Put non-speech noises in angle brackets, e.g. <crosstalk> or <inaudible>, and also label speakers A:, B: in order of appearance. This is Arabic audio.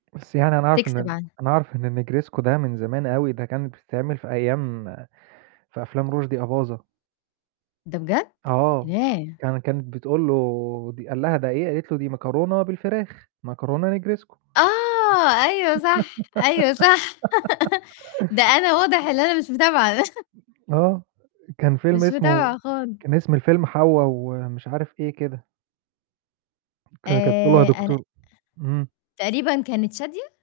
A: بس يعني أنا أعرف إن
B: تكسب
A: ال
B: عنها.
A: أنا أعرف إن الnegresco ده من زمان أوي ده كانت بتتعمل في أيام في أفلام رُشدي أباظة.
B: ده بجد؟!
A: آه.
B: ياه!
A: كان كانت بتقول له دي قال لها: "ده إيه" قالت له: "دي مكرونة بالفراخ، مكرونة negresco."
B: آه، أيوه صح، أيوه صح، <laughs> ده
A: <giggles>
B: أنا واضح اللي أنا مش متابعة د
A: آه، آآ كان فيلم
B: مش
A: اسمه
B: متابعة خال
A: كان اسم الفيلم حوّا و مش عارف إيه كده. كان كانت بتقول له: "يا
B: آآ، أنا أه
A: دكتور" إمم.
B: تقريبًا كانت شادية؟